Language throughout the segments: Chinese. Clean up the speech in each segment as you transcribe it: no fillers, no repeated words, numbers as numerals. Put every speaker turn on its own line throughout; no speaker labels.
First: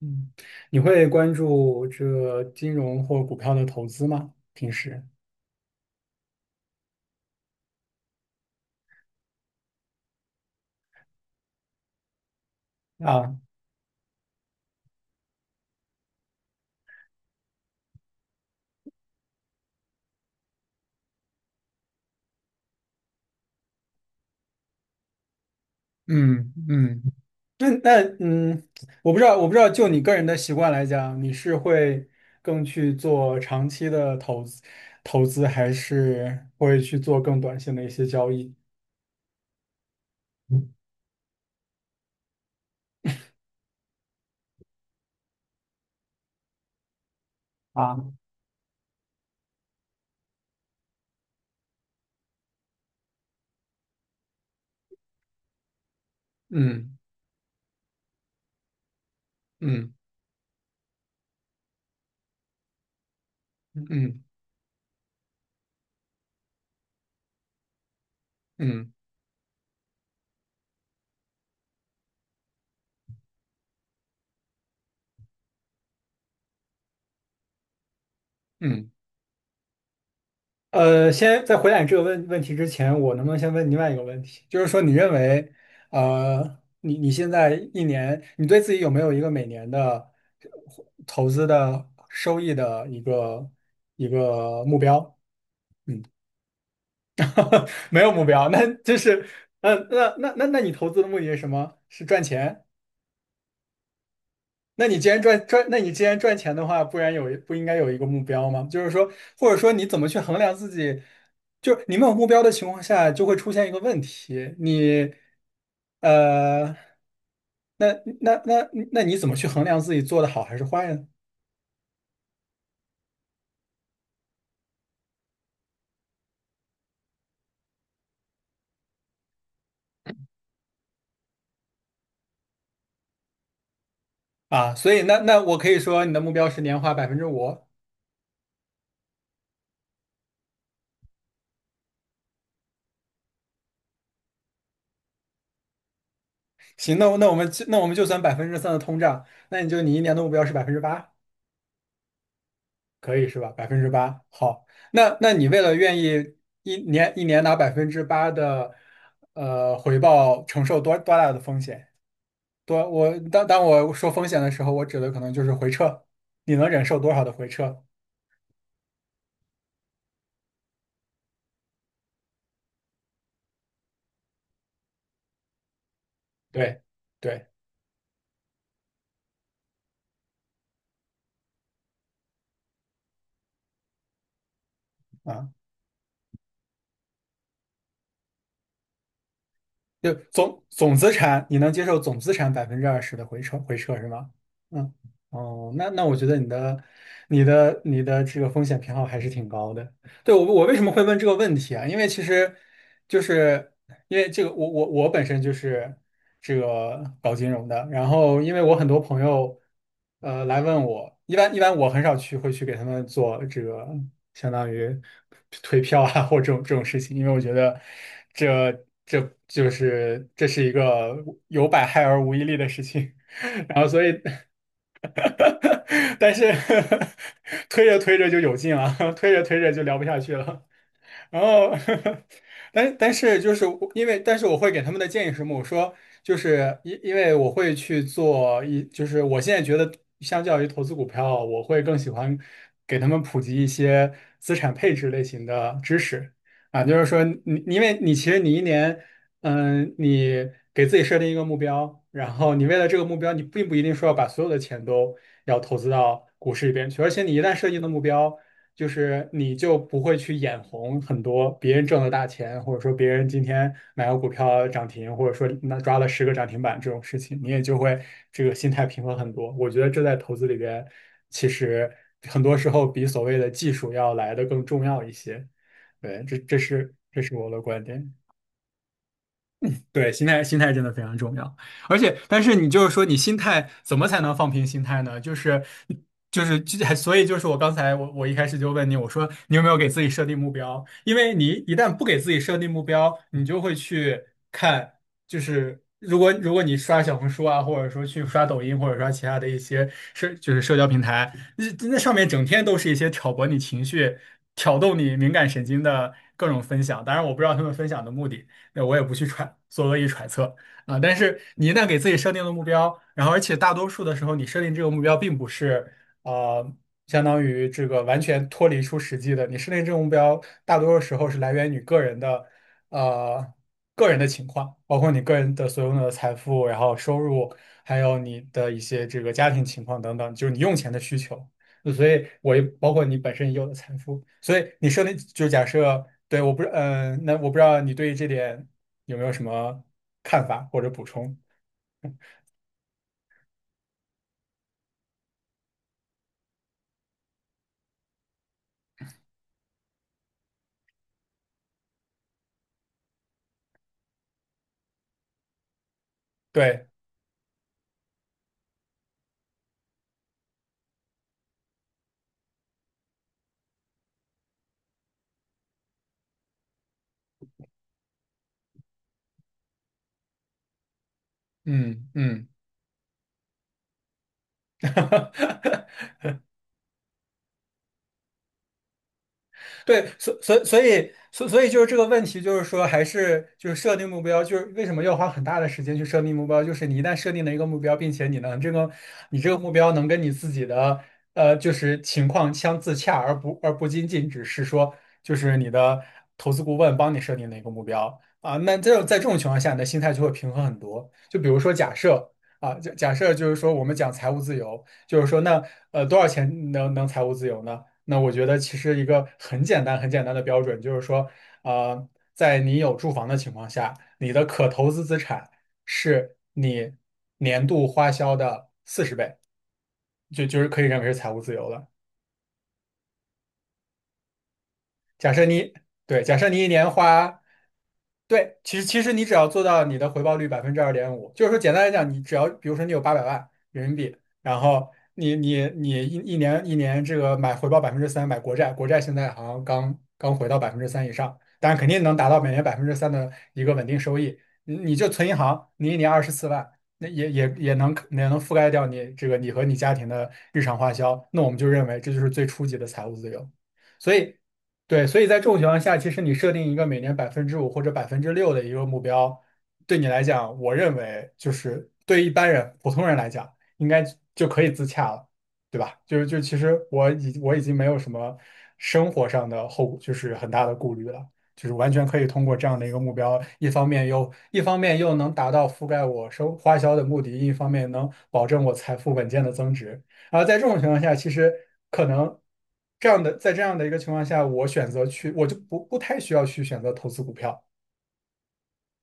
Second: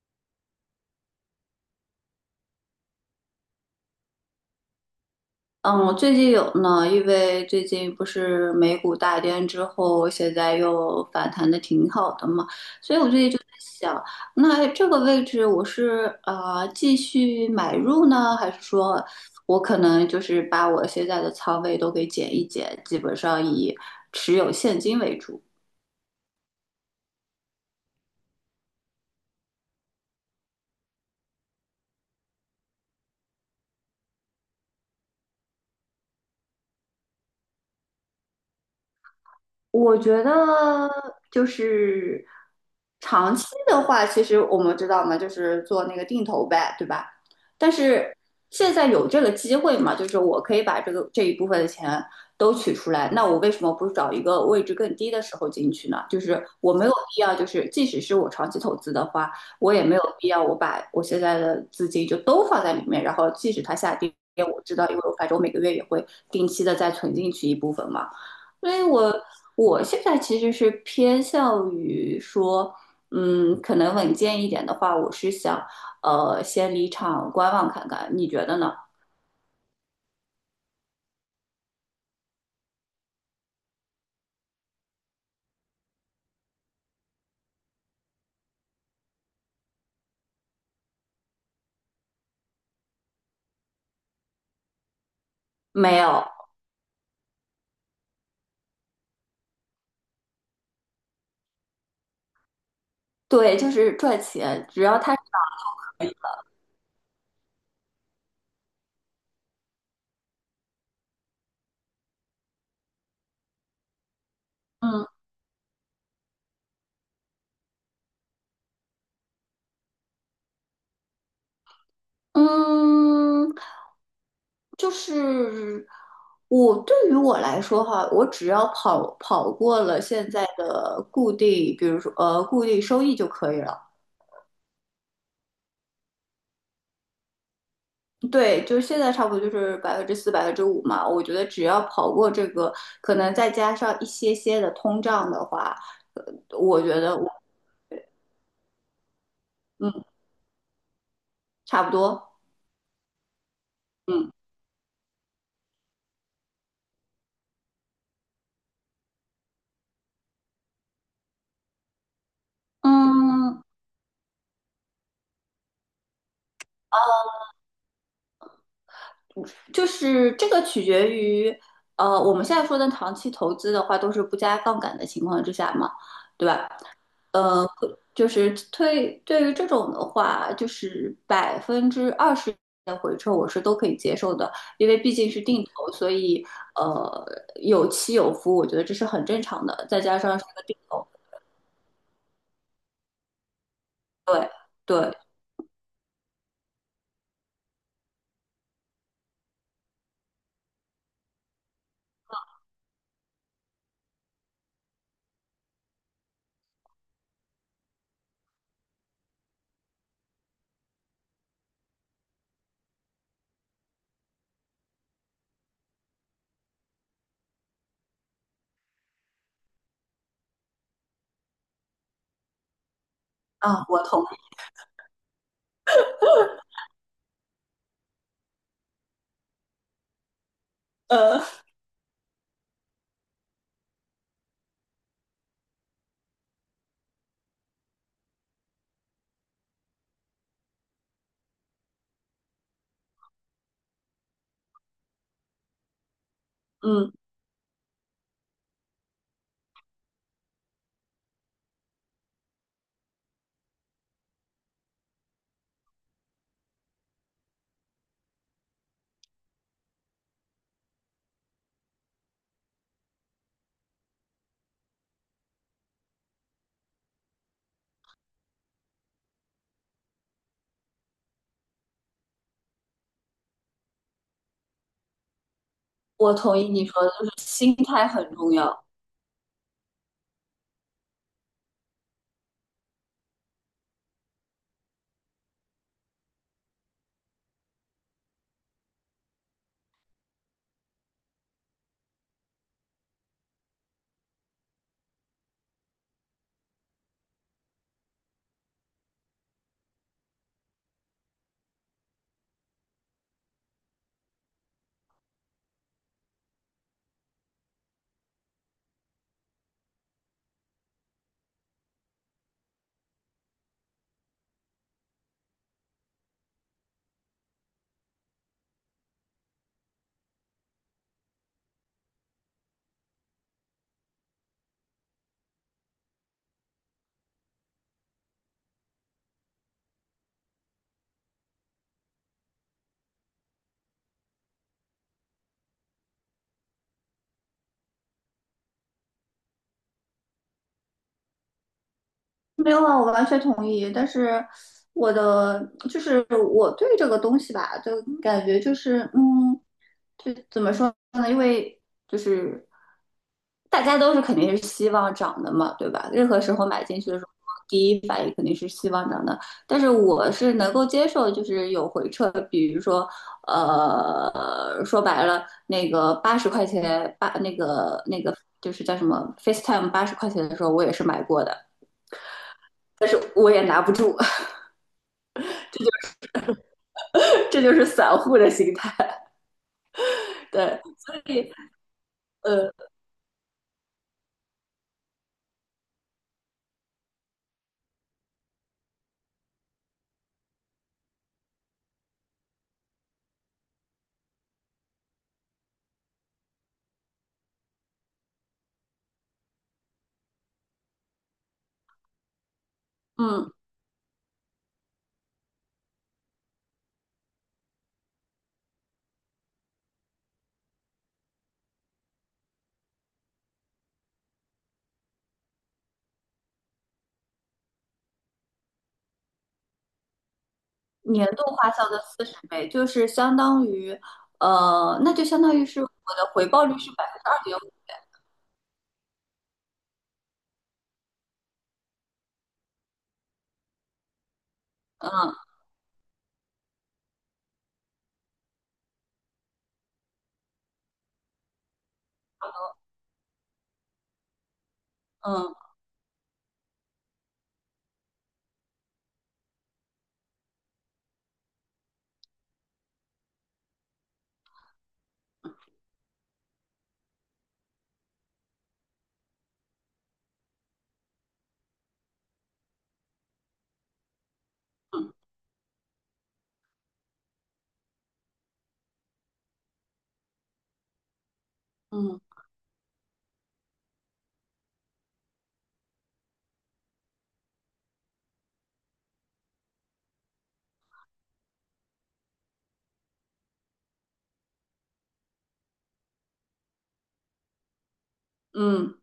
嗯，你会关注这个金融或股票的投资吗？平时
嗯，最近有呢，因为最近不是美股大跌之后，现在又反弹的挺好的嘛，所以我就
啊。
想，那这个位置我是继续买入呢，还是说我可能就是把我现在的仓位都给减一减，基本上以持有现金为主？
嗯嗯。那，我不知道，我不知道，就你个人的习惯来讲，你是会更去做长期的投资，还是会去做更短线的一些交易？
我觉得就是长期的话，其实我们知道嘛，就是做那个定投呗，对吧？但
啊。
是现在有这个机会嘛，就是我可以把这一部分的钱都取出来，那我为什么不找一个位置更低的时候进去呢？就是我没有
嗯
必要，就是即使是我长期投资的话，我也
嗯
没有必要我把我现在的资金就都放在里面，然后即使它
嗯
下跌，
嗯
我知道，因为我反正我每个月也会定期的再存进去一部分嘛。所以
嗯
我现在其实是偏向于说，嗯，可能稳健一点的话，我是想，先离场观望看看，你觉得呢？
嗯。先在回答你这个问题之前，我能不能先问另外一个问题？就是说，你认为，你现在一年，你对自己有没有一个每年的投资的收益的一个目标？
没有，
没有目标，那就是，那你投资的目的是什么？是赚钱？
对，就是赚钱，只要他，
那你既然赚钱的话，不然不应该有一个目标吗？就是说，或者说你怎么去衡量自己？就是你没有目标的情况下，就会出现一个问题，
嗯
你，呃，那那你怎么去衡量自己做的好还是坏呢？
嗯，就是我对于我来说哈，我只要跑过了现在的固定，比如说固定收益就可以了。
啊，所以我可以说你的目标是年化5%。
对，就是现在差不多就是4%、5%嘛。我觉得只要跑过这个，可能再加上一些些的通胀的话，呃，我觉
行，那
得
我
我
那我们就那我们就算百分之三的通胀，那你一
嗯
年的目标是百分之八。
差不多，
可以是吧？百分之八。
嗯
好，那那你为了愿意一年一年拿百分之八的回报，承受多大的风险？多我当
嗯，
当我说风险的时候，我指的可能就是回撤。你能忍受多少的回撤？
就是这个取决于我们现在说的长期投资的话，都是不加杠杆的情况之下嘛，对吧？
对对
呃，就是对于这种的话，就是20%的回撤我是都可以接受的，因为毕竟是
啊，
定投，所以呃有起有伏，我觉得这是很正常的。再
就
加上是个
总
定
总
投，
资产，你能接受总资产百分之二十的回撤是吗？
对
嗯。
对
哦，那我觉得你的这个风险偏好还是挺高的。对，我为什么会问这个问题啊？因为其实就是因为这个，我本身就是这个搞金融的。然后因为我很多朋友来问我。一般我很少会去给他们做这个相当于推票啊或这种事情。因为我觉得这这这是一个有百害而无一利的事情。然
啊，
后所以 但是 推着推着就有劲了，推着推着就聊不下去了。然
呃
后，但是就是我因为，但是我会给他们的建议是什么？我说就是因因为我会去做一，就是我现在觉得相较于投资股票，我会更喜欢给他们普及一些资产配置类型的知识啊。就是
嗯，
说你因为你其实你一年，你给自己设定一个目标，然后你为了这个目标，你并不一定说要把所有的钱都要投资到股市里边去。而且你一旦设定的目标。就是你就不会去眼红很多别人挣的大钱，或者说别人今天买个股票涨停，或者说那10个涨停板这种事情，你也就会这个心态平和很多。我觉得这在投资里边，其实很多时候比所谓的技术要来的更重要一些。对，
我
这
同
这
意你
是
说的，
这
就是
是我的
心
观
态
点。
很重要。
对，心态心态真的非常重要。而且，但是你就是说，你心态怎么才能放平心态呢？就是就是就所以就是我刚才我我一开始就问你，我说你有没有给自己设定目标？因为你一旦不给自己设定目标，你就会去看。就是如果你刷小红书啊，或者说去刷抖音，或者刷其他的一些社就是社交平台。那上面整天都是一些挑拨你情绪、挑动你敏感神经的各种分享。当然，我不知道他们分享的目的。那我也不去做恶意揣测啊。但是你一旦给自己设定了目标，然后而且大多数的时候，你设定这个目标并不是呃，相当于这个完全脱离出实际的。你设定这个目标，大多数时候是来源于呃个人的情况，包括你个人的所拥有的财富，然后收入，还有你的一些这个家庭情况等等，就是你用钱的需求。所以我也包括你本身已有的财富，所以你设定就假设，对，我不知，嗯、那我不知道你对于这点有没有什么看法或者补充？
没有啊，我完全同意。但是我的就是我对这个东西吧，就感觉就是，就怎么说呢？因为就是大家都是肯定是希望涨的嘛，对吧？任何时候买
对，
进去的时候，第一反应肯定是希望涨的。但是我是能够接受，就是有回撤，比如说说白了，那个八十块钱八那个那个就是叫什么 FaceTime 八十块钱的时候，我也是买过的。
嗯嗯，
但是我也拿不住，这就是散户的心态。
对，所所所
对，
以
所
所
以
所以就是这个问题，就是
呃
说还是就是设定目标，就是为什么要花很大的时间去设定目标？就是你一旦设定了一个目标，并且你这个目标能跟你自己的就是情况相自洽，而不仅仅只是说就是你的投资顾问帮你设定的一个目标啊。那这种在这种情况下，你的心态就会平衡很多。就比如说假设。啊，假设就
嗯，
是说，我们讲财务自由，就是说那，多少钱能财务自由呢？那我觉得其实一个很简单、很简单的标准就是说，呃，在你有住房的情况下，你的可投资资产是你年度花销的40倍，就是可以认为是
年
财务
度
自由
花
了。
销的40倍就是相当于那就
假
相
设
当于
你
是我
对，
的
假
回
设你
报
一
率
年
是百分之
花
二点五。
对，其实你只要做到你的回报率2.5%。就是说简单来讲，你只要比如说你有800万人民币，然后你
嗯
你你一一年一年这个买回报百分之三，买国债。国债现在好像刚刚回到百分之三以上，但是肯定能达到每年百分之三的一个稳定收益。你就存银行，
嗯
你一年24万，那也能覆盖掉你这个你和你家庭的日常花销。那我们就认为这就是最初级的财务自由。所以对，所以在这种情况下，其实你设定一个每年百分之五或者6%的一个目标，对你来讲，我认为就是对一般人、普通人来讲，应该就可以自洽了。对吧？就是其实我已经没有什么生活上的就是很大的顾虑了。就是完全可以
嗯
通过这样的一个目标，一方面又能达到覆盖我生花销的目的，一方面能保证我财富稳健的增值。然后在这种情况下，其实可能这样的，在这样的一个情况下，我选择去，我就不太需要去选择投资股票。
嗯嗯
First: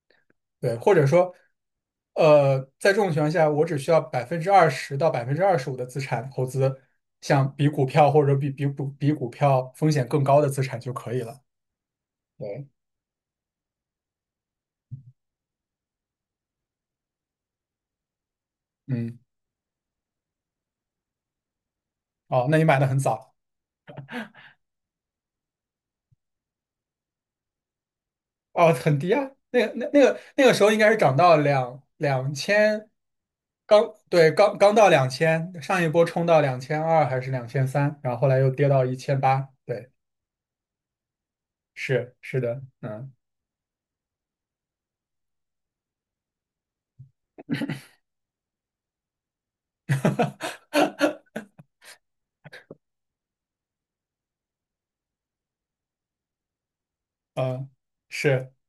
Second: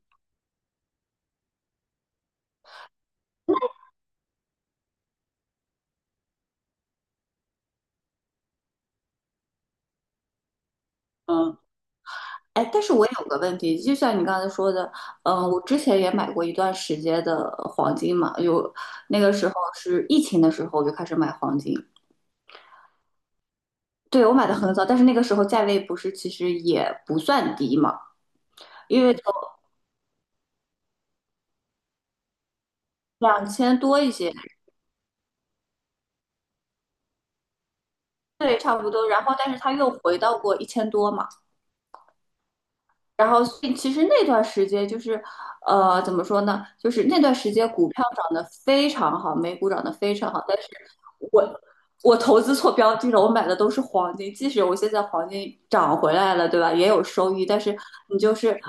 对，或者说，在这种情况下，我只需要20%到25%的资产投资，像比股票或者比比股比股票风险更高的资产就可以了。
嗯。
对。
哎，但是我有个问题，就像你刚才说的，嗯，我之前也买过一段时间的黄金嘛，有
嗯。
那个时候是疫情的时候我就开始买黄金，
哦，那你买的很早。
对，我买的很早，但是那个时候价位不是其实也不算低嘛，
哦，很
因
低
为
啊。
从
那个时候应该是涨到两千。
两千多一
对
些，
刚刚到2000，上一波冲到2200还是2300，然后后来又
对，
跌
差
到
不
一
多。
千
然后，
八。
但是他
对，
又回到过1000多嘛。
是的，嗯。
然后所以其实那段时间就是，怎么说呢？就是那段时间股票涨得非常好，美股涨得非常好，但是 我我投资错标的了，我买的都是黄金，即使我现在黄金涨回来了，对吧？也有收益，但
嗯，
是你就
是，
是。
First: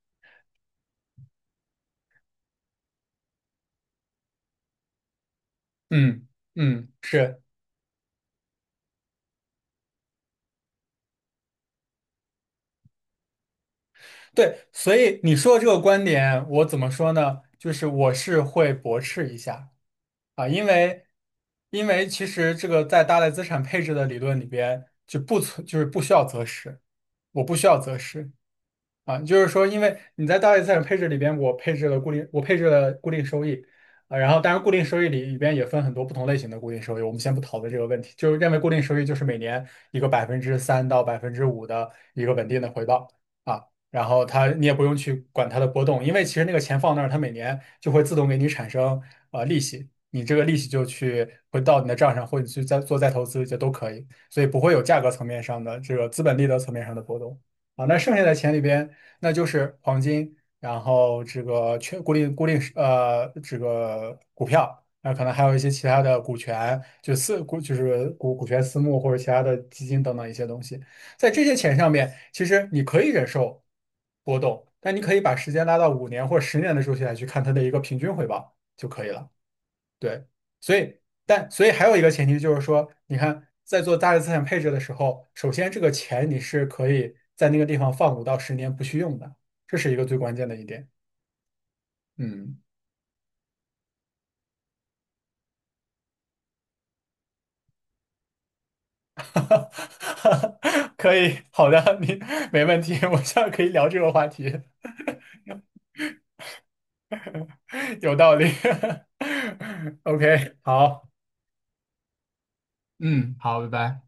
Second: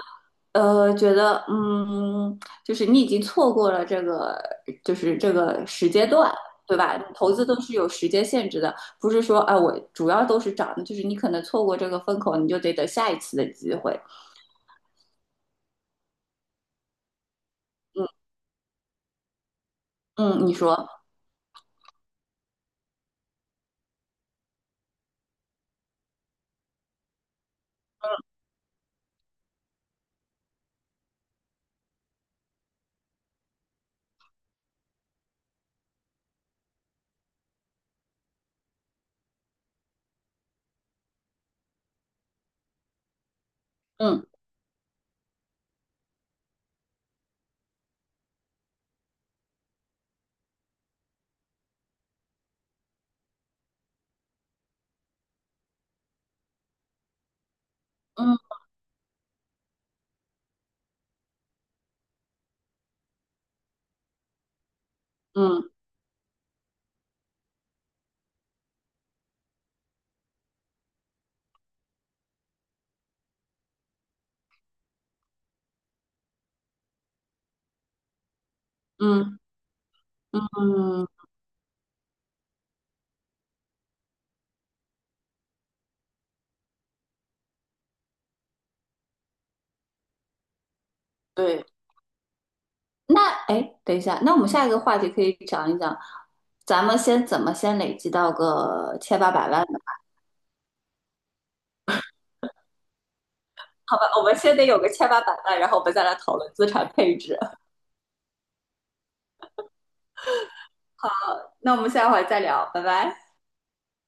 觉得就是你已经错过了这个，就是这个时间
嗯
段，对
嗯，
吧？你投
是
资都是有时间限制的，不是说，啊，我主要都是涨的，就是你可能错过这个风口，你就得等下一次的机会。
对。所以你说的这个观点，我怎么说呢？就是
嗯。
我是会驳斥一下
嗯，
啊。
你
因
说，
为因为其实这个在大类资产配置的理论里边就是不需要择时。我不需要择时。啊，就是说，因为你在大类资产配置里边，我配置了固定收益。啊，然后当然固定收益里边也分很多不同类型的固定收益，我们先不讨论这个问题。就是认为固定收益就是每年一个3%到5%的一个稳定的回报啊。然后
嗯
它你也不用去管它的波动，因为其实那个钱放那儿，它每年就会自动给你产生利息。你这个利息就去回到你的账上，或者去再投资就都可以。所以不会有价格层面上的这个资本利得层面上的波动。啊，那剩下的
嗯
钱里边，那就是黄金，然后这个全固定固定呃这个股票，那可能还有一些
嗯
其他的股权，就是股权私募或者其他的基金等等一些东西。在这些钱上面，其实你可以忍受波动，但你可以把时间拉到5年或者10年的周期来去看它的一个平均回报就可以了。
嗯
对，所以
嗯，
所以还有一个前提就是说，你看在做大额资产配置的时候，首先这个钱你是可以在那个地方放5到10年不去用的。这是一个最关键的一点。
对。
嗯，
那哎，等一下，那我们下一个话题可以讲一讲，咱们先怎么先累积到个千八百万呢？
可以，好的。你没问题，我现在可以聊
好
这
吧，
个
我
话
们
题。
先得有个千八百万，然后我们再来讨论资产配置。
有道理。OK，好，
那我们下回再聊，拜拜。
嗯，好，拜拜。